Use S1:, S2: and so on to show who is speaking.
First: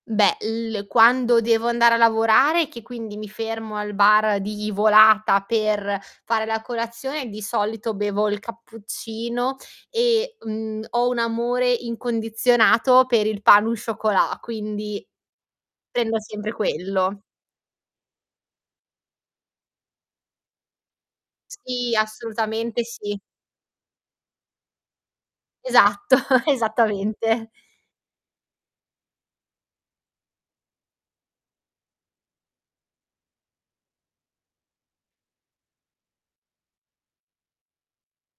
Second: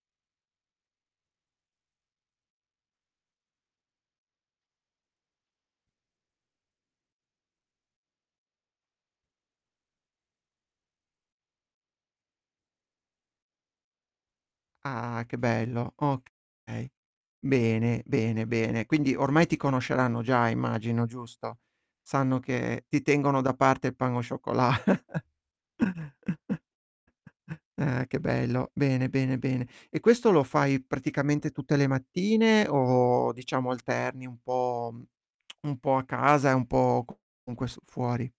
S1: Beh, il quando devo andare a lavorare, che quindi mi fermo al bar di volata per fare la colazione, di solito bevo il cappuccino e, mhmm, ho un amore incondizionato per il pain au chocolat, quindi,
S2: Ah, che bello,
S1: prendo sempre
S2: okay.
S1: quello.
S2: Bene, bene, bene. Quindi, ormai ti conosceranno già, immagino, giusto?
S1: Sì,
S2: Sanno
S1: assolutamente,
S2: che ti
S1: sì.
S2: tengono da parte il pain au chocolat.
S1: Esatto, esattamente.
S2: Eh, che bello. Bene, bene, bene. E questo lo fai praticamente tutte le mattine o, diciamo, alterni un po' un po' a casa e un po' c con questo, fuori.